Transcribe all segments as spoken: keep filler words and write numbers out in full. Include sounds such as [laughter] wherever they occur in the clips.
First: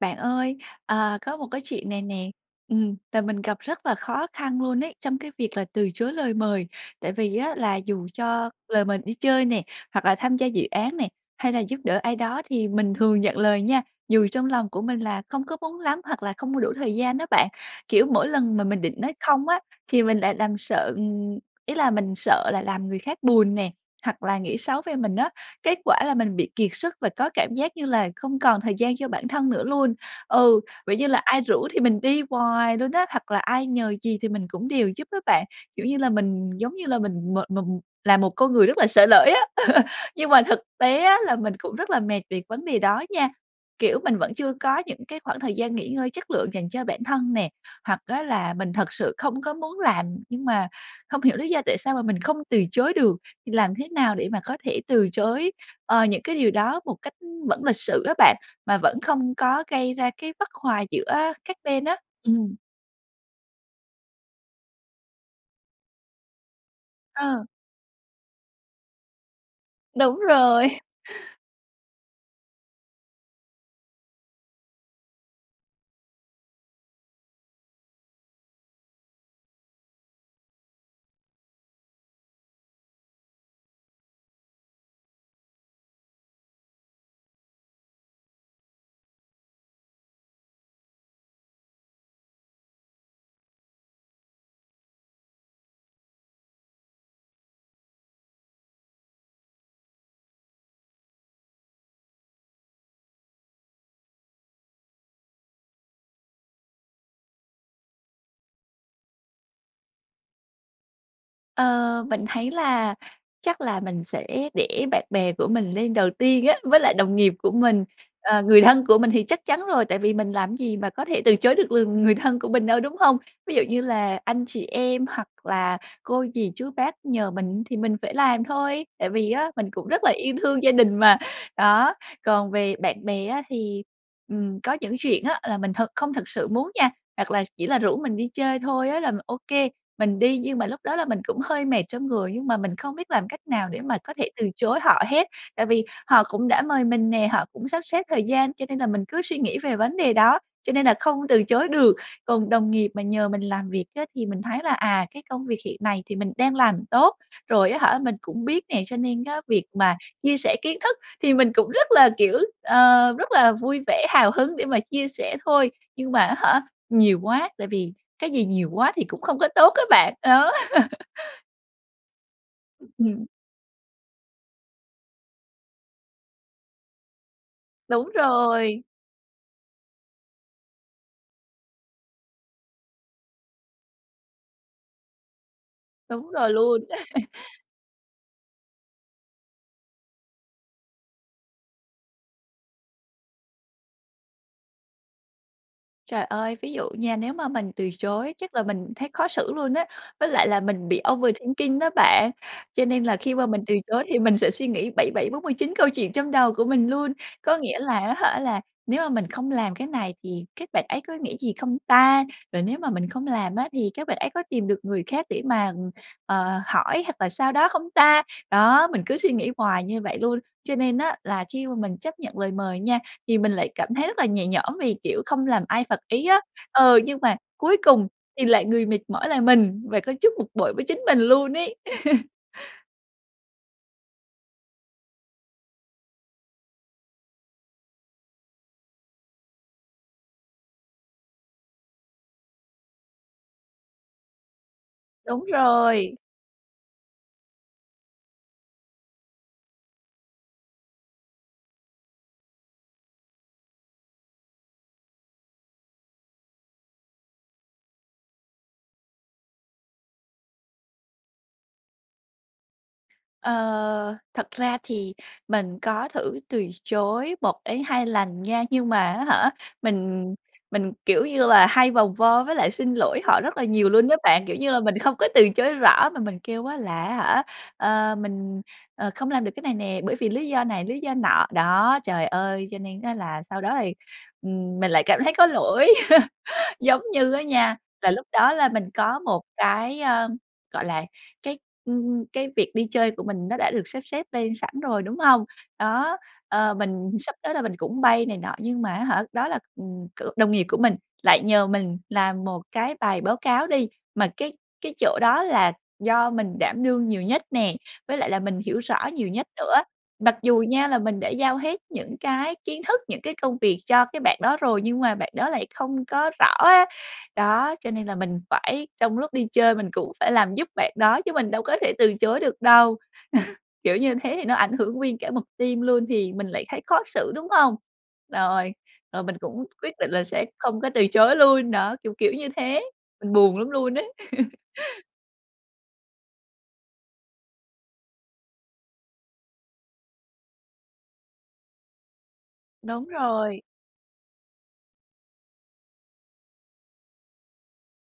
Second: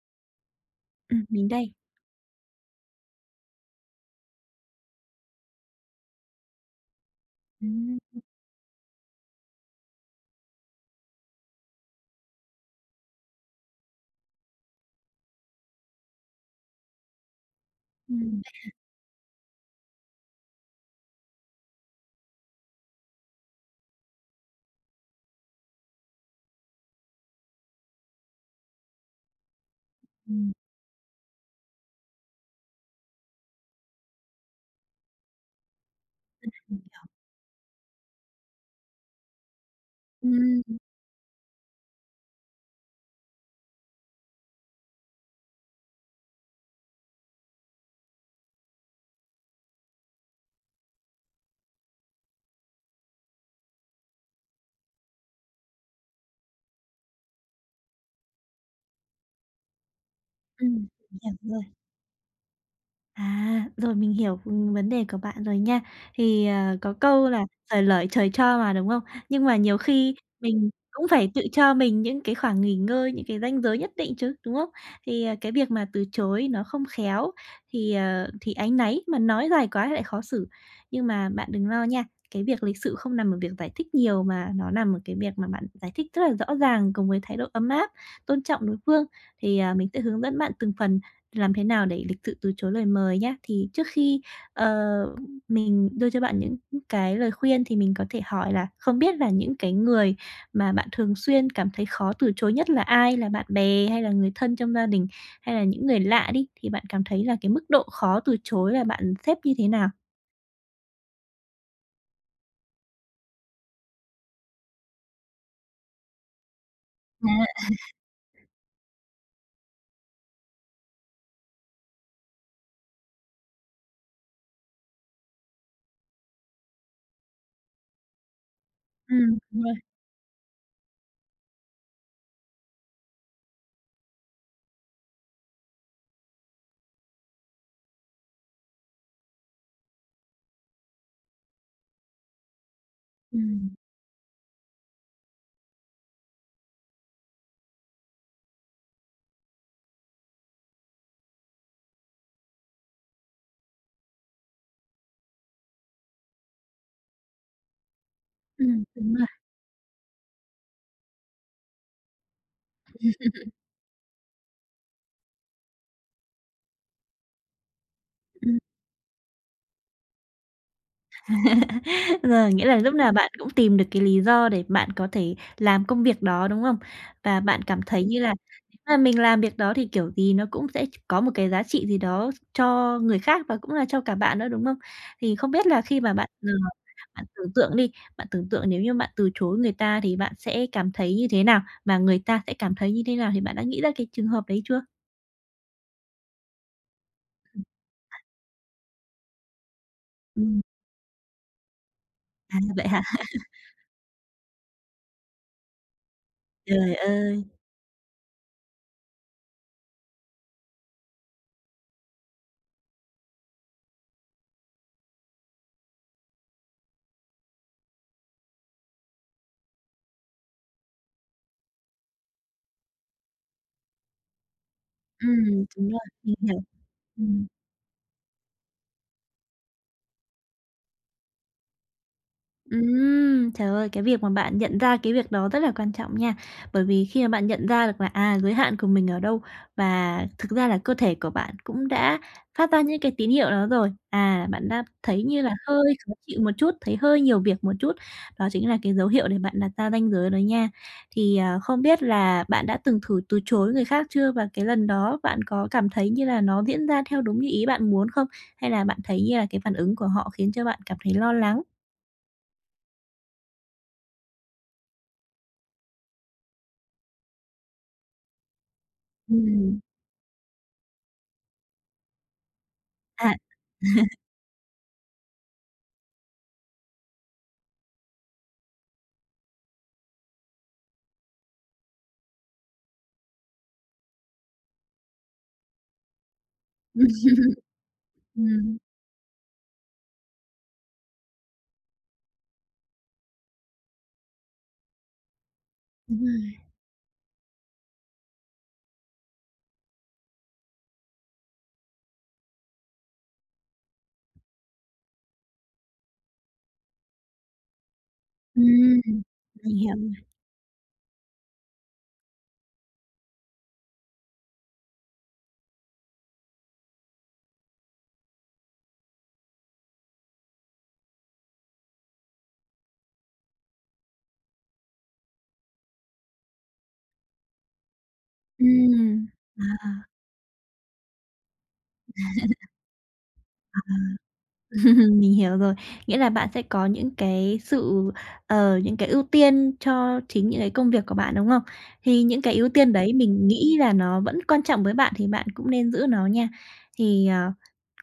Bạn ơi, ờ, Ừm, có một mình cái đây. chuyện này nè. Ừm, tại mình gặp rất là khó khăn luôn ấy, trong cái việc là từ chối lời mời, tại vì á là Ừm, dù ưm. cho lời mời đi chơi nè, hoặc là tham gia dự án này, hay là giúp đỡ ai đó thì mình thường nhận lời nha. Dù trong lòng của mình là không có muốn lắm hoặc là không có đủ thời gian á bạn, kiểu, mỗi Ừm, vậy lần mà hả? mình định nói không á thì mình lại làm sợ, ừm ý là mình sợ là làm người khác buồn nè, hoặc là nghĩ xấu về mình á. Kết quả là mình bị kiệt sức và có cảm giác như là không còn thời gian cho bản thân nữa luôn. Ừm. Ừ, vậy như là ai rủ thì mình đi hoài luôn á, hoặc là ai nhờ gì thì mình cũng đều giúp á bạn, kiểu như là, mình Ưm, giống ừm. như là mình mệt mà mù là một con người rất là sởi lởi á. [chuckles] Nhưng mà thực Ừm, ừm. tế á là mình cũng rất là mệt về vấn đề đó nha. Kiểu, mình vẫn chưa có những cái khoảng thời gian nghỉ ngơi chất lượng dành cho bản thân nè, hoặc á là mình thật sự không có muốn làm nhưng mà không hiểu lý do tại sao mà mình không từ chối được. Làm thế nào để mà có thể từ chối, ờ, những cái điều đó một cách, ưm, vẫn lịch sự á bạn, mà vẫn không có gây ra cái bất hòa Ừm. Mình giữa hiểu các rồi. bên á. Ừm. À, rồi, mình hiểu, ừm, vấn đề của bạn rồi nha. Thì, ờ, có câu Ờ. là "Xởi lởi trời cho" mà, đúng không? Nhưng mà nhiều khi Đúng rồi. mình [chuckles] cũng phải tự cho mình những cái khoảng nghỉ ngơi, những cái ranh giới nhất định chứ, đúng không? Thì, ờ, cái việc mà từ chối nó không khéo thì, ờ, thì áy náy, mà nói dài quá thì lại khó xử. Nhưng mà bạn đừng lo nha, cái việc lịch sự không nằm ở việc giải thích nhiều, mà nó nằm ở cái việc mà bạn giải thích rất là rõ ràng cùng với thái độ ấm áp, tôn trọng đối phương. Thì, à, mình sẽ hướng dẫn bạn từng phần làm thế nào để lịch sự từ chối lời mời nhá. Thì trước khi, ờ, mình đưa cho bạn những cái lời khuyên thì mình có thể hỏi là không biết là những cái người mà bạn thường xuyên cảm thấy khó từ chối nhất là ai? Là bạn bè hay là người thân trong gia đình, hay là những người lạ đi, thì bạn cảm thấy là cái mức độ khó từ chối là bạn xếp như thế nào? Ờ, mình thấy là chắc là mình sẽ để bạn bè của mình lên đầu tiên á, với lại đồng À. nghiệp của mình, [chuckles] ờ, người thân của mình thì chắc chắn rồi, tại vì mình làm gì mà có thể từ chối được, ừm, người thân của mình đâu, đúng hông? Ví dụ như là anh chị em, hoặc là cô dì chú bác nhờ mình thì mình phải làm thôi, tại vì Ừm, á đúng mình rồi. cũng rất là yêu thương gia đình mà. Đó, còn về bạn bè á thì, ừm, có những chuyện á là mình thật không thật sự muốn nha, hoặc là chỉ là rủ mình đi chơi thôi á là mình OK, mình đi nhưng mà lúc đó là mình cũng hơi mệt trong người nhưng mà mình không biết làm cách nào Ừm. để mà có thể từ chối họ hết. Tại vì họ cũng đã mời mình nè, họ cũng sắp xếp thời gian cho nên là mình cứ suy nghĩ về vấn đề đó cho nên là không từ chối được. Còn đồng nghiệp mà nhờ mình làm việc á thì mình thấy là, à, cái công việc hiện này thì mình đang làm tốt, rồi á hả mình cũng biết nè, Ừm, cho đúng nên rồi. á việc mà chia sẻ kiến thức thì mình cũng rất là, kiểu, ờ, rất là [laughs] vui vẻ hào hứng để mà chia sẻ thôi, nhưng mà á hả nhiều quá, tại vì cái gì Ừm. nhiều quá thì cũng không có tốt á bạn. Đó. [laughs] [laughs] Rồi, nghĩa là lúc nào Ừm. bạn cũng tìm được cái lý do để bạn có thể làm công việc đó, đúng không? Và bạn cảm thấy Đúng như là nếu rồi. mà mình làm việc đó thì kiểu gì nó cũng sẽ ch có một cái giá trị gì đó cho người khác và cũng là cho cả bạn nữa, đúng không? Thì không biết là khi mà Đúng bạn, ờ, rồi luôn. bạn [laughs] tưởng tượng đi, bạn tưởng tượng nếu như bạn từ chối người ta thì bạn sẽ cảm thấy như thế nào và người ta sẽ cảm thấy như thế nào? Thì bạn đã nghĩ ra cái trường hợp đấy chưa? Trời ơi, ví dụ nha, nếu mà Ừm. mình từ chối chắc là mình thấy khó xử luôn á, với lại là Ừm. mình bị overthinking đó bạn, À, cho vậy hả? nên là khi mà [laughs] mình từ chối thì mình sẽ suy nghĩ bảy bảy bốn mươi chín câu chuyện trong đầu của mình Trời luôn. ơi! Có nghĩa là á hả là nếu mà mình không làm cái này thì các bạn ấy có nghĩ gì không ta? Rồi nếu mà mình không làm á thì các bạn ấy có tìm được người khác để mà, ừm, ờ, hỏi hoặc là sao đó không ta? Đó, mình cứ suy nghĩ hoài như vậy luôn, cho nên á là khi mà mình chấp nhận lời mời nha thì mình lại cảm thấy rất là nhẹ nhõm vì, kiểu, không làm Ừm, ai đúng phật rồi, ý mình á. hiểu. Ờ, nhưng mà Ừm. cuối cùng thì lại người mệt mỏi là mình và có chút bực bội với chính mình luôn ấy. [laughs] Ừm. Trời ơi, cái việc mà bạn nhận ra cái việc đó rất là quan trọng nha. Bởi vì khi mà bạn nhận ra được là, à, giới hạn của mình ở đâu và thực ra là cơ thể của bạn cũng đã phát ra những cái tín hiệu đó rồi, à, bạn đã thấy như Đúng là hơi khó rồi. chịu một chút, thấy hơi nhiều việc một chút, đó chính là cái dấu hiệu để bạn đặt ra ranh giới đó nha. Thì, à, không biết là bạn đã từng thử từ chối người khác chưa, và cái lần đó bạn có cảm thấy như là nó diễn ra theo đúng như ý bạn muốn không? Hay là bạn thấy như, à, cái phản ứng của họ khiến cho bạn cảm thấy lo lắng? Ờ, thật ra thì mình có thử từ chối một đến hai lần nha, nhưng mà á hả, Ừm. mình mình, kiểu như là, hay vòng vo với lại xin lỗi À. họ rất là nhiều luôn á [chuckles] bạn, kiểu như là mình không có từ chối rõ mà mình kêu á là, á hả, ờ, mình, ờ, không làm được cái này nè, bởi vì lý do này, lý do nọ, đó, trời ơi, cho nên á là sau đó thì, ừm, mình lại cảm thấy có lỗi. [laughs] Giống Ừm, như á nha, là lúc đó là ừm. mình có một cái, ơm, gọi là, cái, ừm, ừm, cái việc đi chơi của mình nó đã được sắp xếp lên sẵn rồi, đúng hông? Đó, Đúng rồi. ờ, mình sắp tới là mình cũng bay này nọ nhưng mà, á hả, đó là, ừm, kiểu, đồng nghiệp của mình, lại nhờ mình làm một cái bài báo cáo đi, mà cái cái chỗ đó là do mình đảm đương nhiều nhất nè, với lại là mình hiểu Ừm, rõ nhiều nhất nữa. mình hiểu rồi. Mặc dù nha, là mình đã giao hết những cái kiến thức, những cái công việc cho cái bạn đó rồi nhưng mà bạn đó lại không có rõ á. Đó, cho nên là mình phải, trong lúc đi chơi mình cũng phải làm giúp bạn đó chứ mình đâu có thể từ chối được đâu. [chuckles] Kiểu, như thế thì nó ảnh hưởng nguyên cả một team luôn thì mình lại thấy khó xử, đúng không? Rồi, rồi Ừm, mình cũng quyết à. định là sẽ không có từ chối luôn, đó, kiểu, kiểu, như [laughs] thế, mình buồn lắm À. luôn á. [laughs] [chuckles] Mình hiểu rồi. Nghĩa là bạn sẽ có những cái sự, ờ, những cái ưu tiên cho chính những cái công việc của bạn, đúng không? Thì những cái ưu tiên Đúng đấy mình rồi. nghĩ là nó vẫn quan trọng với bạn thì bạn cũng nên giữ nó nha. Thì, ờ,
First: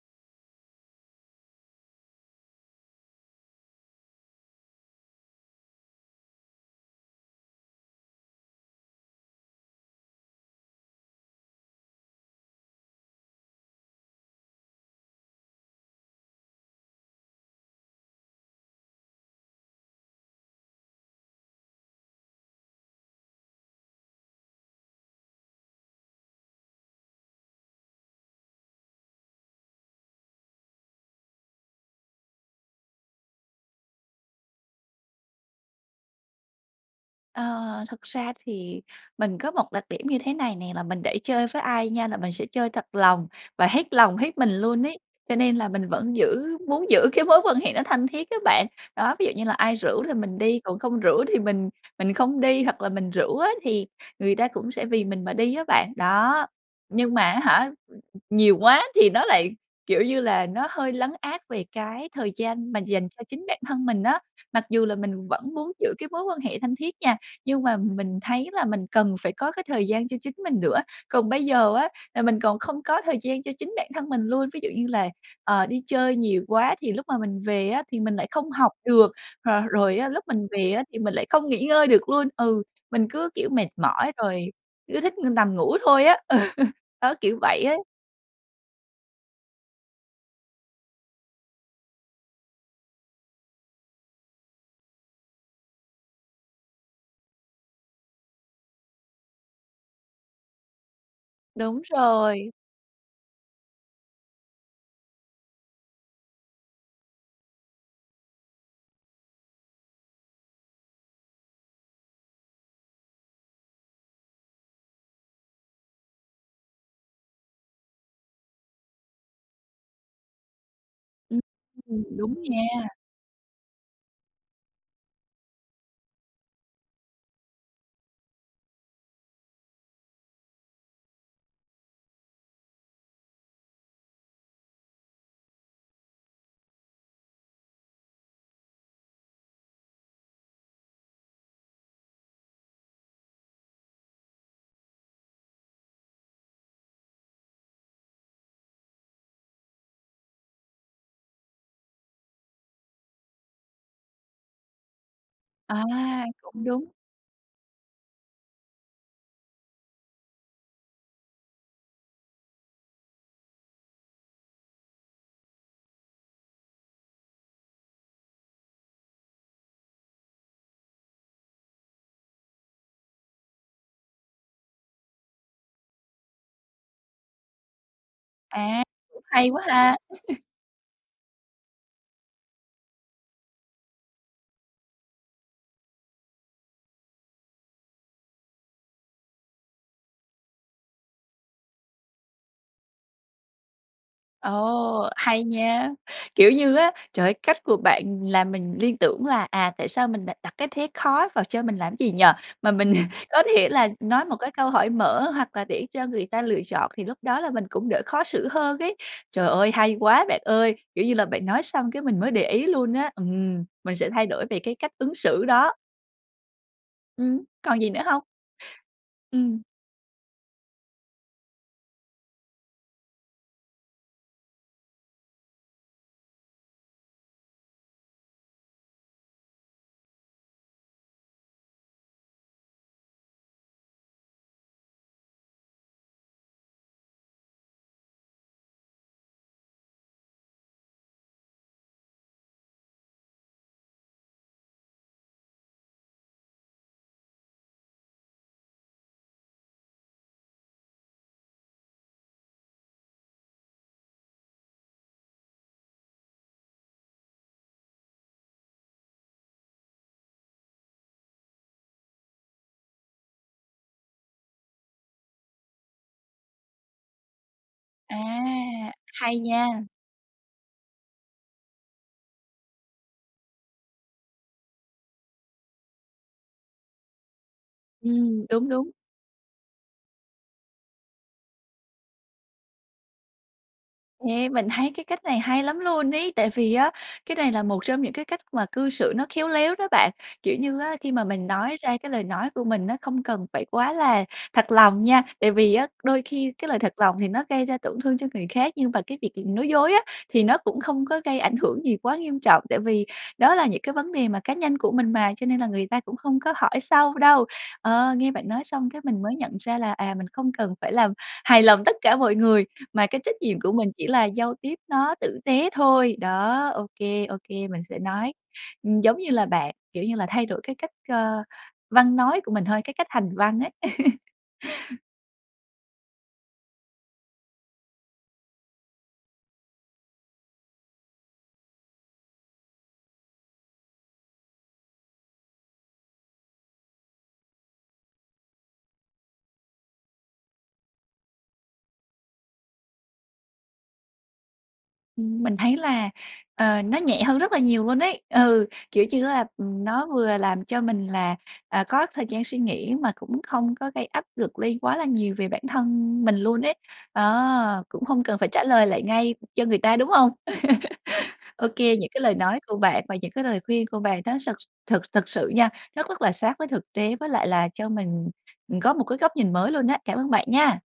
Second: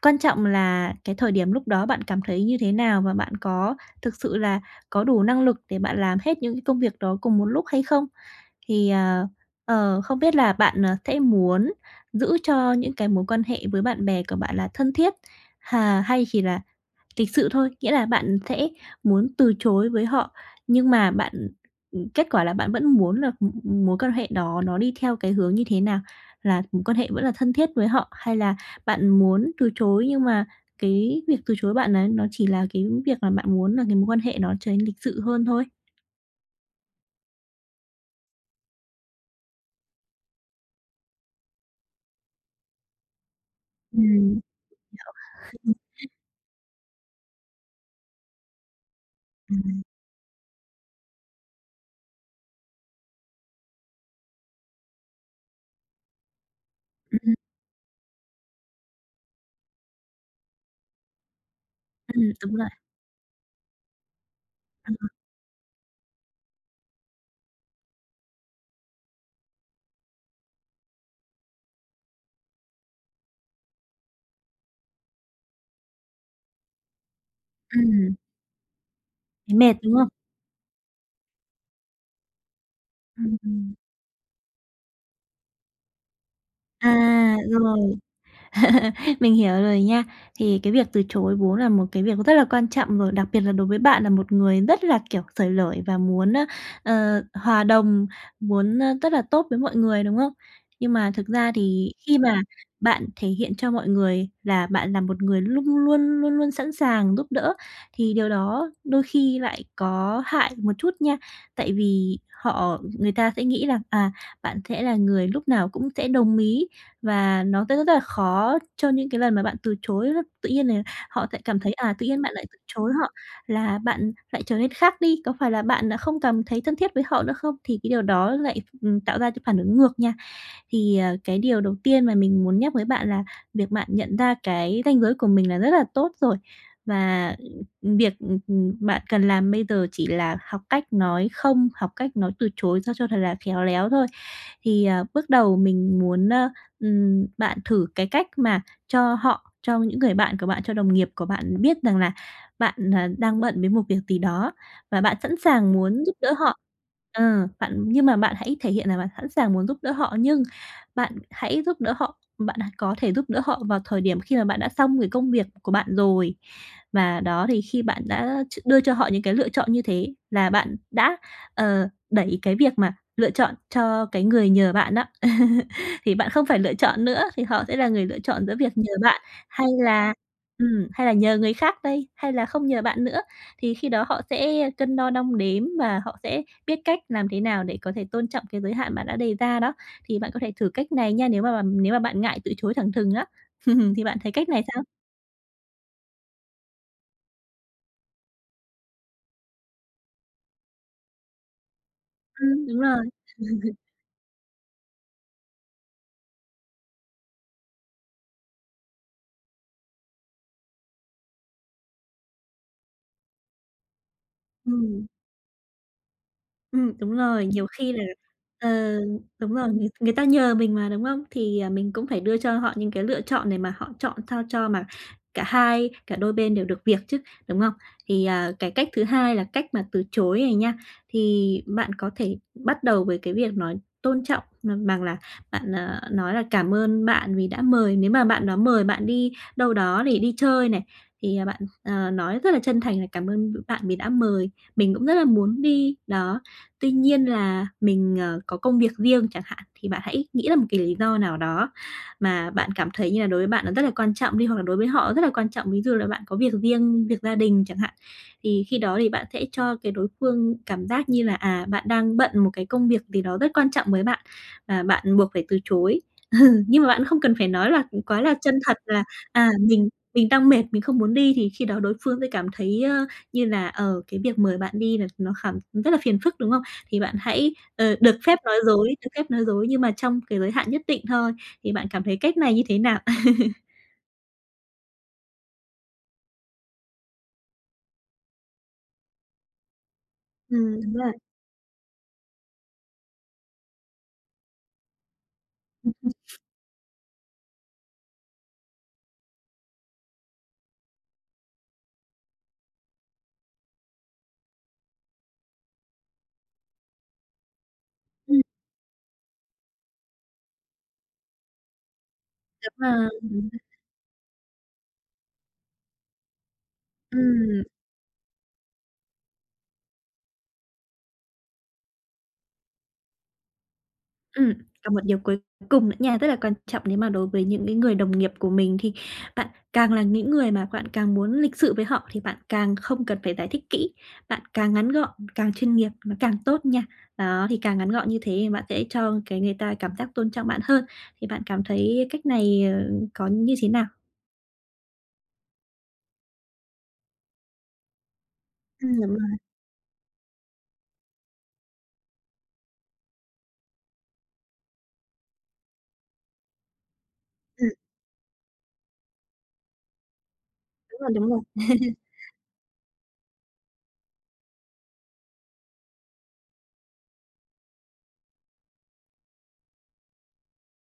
quan trọng là cái thời điểm lúc đó bạn cảm thấy như thế nào và bạn có thực sự là có đủ năng lực để bạn làm hết những công việc đó cùng một lúc hay không? Thì, ờ, ờ, không biết là bạn, ờ, sẽ muốn giữ cho những cái mối quan hệ với bạn bè của bạn là thân thiết, hà hay chỉ là lịch sự thôi, nghĩa là bạn sẽ muốn từ chối với họ, nhưng mà bạn kết quả là bạn vẫn muốn là mối quan hệ đó nó đi theo cái hướng như thế nào, là mối quan hệ vẫn là thân thiết với họ, hay là bạn muốn từ chối nhưng mà cái việc từ chối bạn ấy nó chỉ là cái việc là bạn muốn là cái mối quan hệ nó trở nên lịch sự hơn thôi? Ờ, thực ra thì mình có một đặc điểm như thế này nè, là mình để chơi với ai nha, là mình sẽ chơi thật lòng và hết lòng, hết Ừm. mình luôn ấy, cho nên là [unintelligible] Ừm. mình vẫn giữ muốn giữ cái mối quan hệ nó thân thiết á bạn. Đó, ví dụ như là Ừm, ai ừm. rủ là mình đi, còn không rủ thì mình mình không đi, hoặc là mình rủ á thì người ta cũng sẽ vì mình mà đi á bạn, đó. Nhưng Ừm, mà ừm. á hả, ừ, ừ, nhiều quá thì nó lại, kiểu như là, nó hơi lấn át về cái Ừm, thời đúng rồi. gian mà dành cho chính bản thân mình á. Mặc dù Ờ, là ừm. mình vẫn muốn giữ cái mối quan hệ thân thiết nha, nhưng mà m mình thấy là mình cần phải có cái thời gian cho chính mình nữa. Còn bây giờ á là mình còn không có thời gian cho chính bản thân mình luôn, ví dụ như là, ờ, đi chơi nhiều quá thì lúc mà mình về á thì Ừm. mình lại không học được, Thấy rồi mệt, đúng rồi không? á, lúc mình về á thì mình lại không nghỉ ngơi được luôn. Ừ, mình cứ Ừm, kiểu mệt ừm. mỏi rồi cứ thích nằm ngủ thôi á. Ừ, đó, À! kiểu vậy á. Rồi. [chuckles] Mình hiểu rồi nha. Thì cái việc từ chối vốn là một cái việc nó rất là quan trọng rồi, đặc biệt là đối với bạn là một người rất là, kiểu, xởi lởi và muốn, ờ, ờ, hòa đồng, muốn rất là tốt với mọi người, đúng không? Nhưng mà thực ra Đúng thì khi mà rồi. bạn thể hiện cho mọi người là bạn là một người luôn luôn, luôn luôn sẵn sàng giúp đỡ, thì điều đó đôi khi lại có hại một chút nha. Tại vì họ người ta sẽ nghĩ rằng, à, bạn sẽ là người lúc nào cũng sẽ đồng ý và nó sẽ rất rất rất là khó cho những cái lần mà bạn từ chối đó. Tự nhiên là họ sẽ Ừm. cảm thấy, à, Ừm, tự nhiên bạn đúng lại từ nha. chối họ là bạn lại trở nên khác đi, có phải là bạn đã không cảm thấy thân thiết với họ nữa không, thì cái điều đó lại, ừm, tạo ra cái phản ứng ngược nha. Thì, ờ, cái điều đầu tiên mà mình muốn nhắc với bạn là việc bạn nhận ra cái ranh giới của mình là rất là tốt rồi. Và, ư, việc, ừm, ừm, bạn cần làm bây giờ chỉ là học cách nói "không", học cách nói từ chối sao cho thật là khéo léo thôi. Thì, ờ, bước đầu mình muốn, ờ, ừm, bạn thử cái cách mà cho họ, cho những người bạn của bạn, cho đồng nghiệp của bạn biết rằng là bạn đang bận với một việc gì đó và bạn sẵn sàng À! muốn giúp đỡ họ. Cũng đúng. Ờ, bạn nhưng mà bạn hãy thể hiện là bạn sẵn sàng muốn giúp đỡ họ, nhưng bạn hãy giúp đỡ họ, bạn có thể giúp đỡ họ vào thời điểm khi mà bạn đã xong cái công việc của bạn rồi. Và đó, thì khi bạn đã ch đưa cho họ những cái lựa chọn như thế là bạn đã, ờ, đẩy cái việc mà lựa chọn cho cái người nhờ bạn đó. [chuckles] Thì bạn không phải lựa chọn nữa, thì họ sẽ là người lựa chọn giữa việc À! nhờ bạn Cũng hay quá hay ha! là, [chuckles] ừm, hay là nhờ người khác đây, hay là không nhờ bạn nữa, thì khi đó họ sẽ cân đo đong đếm và họ sẽ biết cách làm thế nào để có thể tôn trọng cái giới hạn bạn đã đề ra đó. Thì bạn có thể thử cách này nha, nếu mà bằm nếu mà bạn ngại từ chối thẳng thừng á. [chuckles] Thì bạn thấy cách này sao? Ồ, hay nha! Kiểu như á, trời ơi, cách của bạn làm mình liên tưởng là, à, tại sao mình đ đặt cái thế khó vào cho mình làm gì nhỉ? Ừm, Mà đúng mình rồi. có thể [laughs] là nói một cái câu hỏi mở hoặc là để cho người ta lựa chọn, thì lúc đó là mình cũng đỡ khó xử hơn ấy. Trời ơi! Hay quá bạn ơi! Kiểu như là, bạn nói xong cái mình mới để ý luôn á, ừm, mình sẽ thay đổi về cái cách Ừm. ứng xử đó. Ừm, đúng Ừm, rồi, nhiều còn gì khi nữa là hông? ờ, đúng Ừm. rồi, người người ta nhờ mình mà, đúng không? Thì mình cũng phải đưa cho họ những cái lựa chọn để mà họ chọn sao cho mà cả hai, cả đôi bên đều được việc chứ, đúng không? Thì, à, cái cách thứ hai là cách mà từ chối này nha, thì bạn có thể bắt đầu với cái việc nói tôn trọng, ừm, bằng là bạn, à, nói là "Cảm ơn bạn vì đã mời," nếu mà bạn đó mời bạn đi đâu đó để đi chơi này, thì bạn, ờ, nói rất là chân thành là "Cảm ơn, ừ, bạn vì đã mời, mình cũng rất là muốn đi." Đó, "Tuy nhiên là mình, ờ, có công việc riêng" chẳng hạn. Thì bạn hãy nghĩ ra một cái lý do nào đó, mà bạn cảm thấy như là đối với bạn nó rất là quan trọng đi, hoặc là đối với họ rất là quan trọng, ví dụ là bạn có việc riêng, việc gia đình chẳng hạn. Thì khi đó thì bạn sẽ cho cái đối phương cảm giác như là, à, bạn đang bận một cái công việc gì đó rất quan trọng với bạn, và bạn buộc phải từ chối. [chuckles] Nhưng mà bạn không cần phải nói là, ừ, À! quá là chân thật là Hay "À, nha! mình mình đang mệt, mình không muốn đi", thì khi đó đối phương sẽ cảm thấy, ơ, như là, ờ, cái việc mời bạn đi là nó khà rất là phiền phức, đúng không? Thì bạn hãy, ờ, được phép Ừm, nói đúng, dối, đúng. được phép nói dối nhưng mà trong cái giới hạn nhất định thôi. Thì bạn cảm thấy cách này như thế nào? [laughs] Yeah, mình thấy cái cách này hay lắm luôn ấy. Tại vì á cái này là một trong những cái cách mà cư xử nó khéo léo đó bạn. Kiểu như Ừm, đúng á, rồi. khi mà mình nói ra cái lời nói của mình á, không cần phải quá là thật lòng nha. Tại vì á Ừm, ừm. đôi khi cái lời thật lòng thì nó gây ra tổn thương cho người khác, nhưng mà cái việc là nói dối á thì nó cũng không có gây ảnh hưởng gì quá nghiêm trọng. Tại vì đó là những cái vấn đề mà cá nhân của mình mà, cho nên là người ta cũng không có hỏi sâu đâu. Ờ, nghe Ừm. bạn nói xong cái mình mới nhận ra là, à, mình không cần phải làm hài lòng tất cả mọi người, Đúng mà rồi, cái trách ừm. nhiệm của mình chỉ là giao tiếp nó tử tế thôi. Đó, ô kê, ô Ừm. kê mình sẽ nói. Ừm, giống như là bạn kiểu như là, thay đổi cái cách, ơ, văn nói của mình thôi, cái cách hành văn ấy. [laughs] Ừm, còn một điều cuối cùng nữa nha. Rất là quan trọng nếu mà đối với những cái người đồng nghiệp của mình, thì bạn càng là những người mà bạn càng muốn lịch sự với họ, thì bạn càng không cần phải giải thích kỹ, bạn càng ngắn gọn càng chuyên nghiệp, nó càng tốt nha. Đó, thì càng ngắn gọn như thế thì bạn sẽ cho, cái, người ta cảm giác tôn trọng bạn hơn, thì bạn cảm thấy cách này, ờ, có như thế nào? Ừm, mình thấy là, ờ, nó nhẹ hơn rất là nhiều luôn ấy. Ừ, Ừm, kiểu đúng như á rồi. là, ừm, nó vừa làm cho mình là, à, có thời gian suy nghĩ, mà cũng không có gây áp lực lên quá là nhiều về bản thân mình luôn ấy. Ừm. Đó, cũng không cần phải trả lời lại ngay cho người ta, đúng hông? Đúng rồi, đúng rồi. [laughs] Ô kê, [laughs] những cái lời nói của bạn và những cái lời khuyên của bạn nó sực thực thực sự nha, nó rất là sát với thực tế với lại là cho mình, ừm, có một cái góc nhìn mới luôn á. Cảm ơn bạn nha.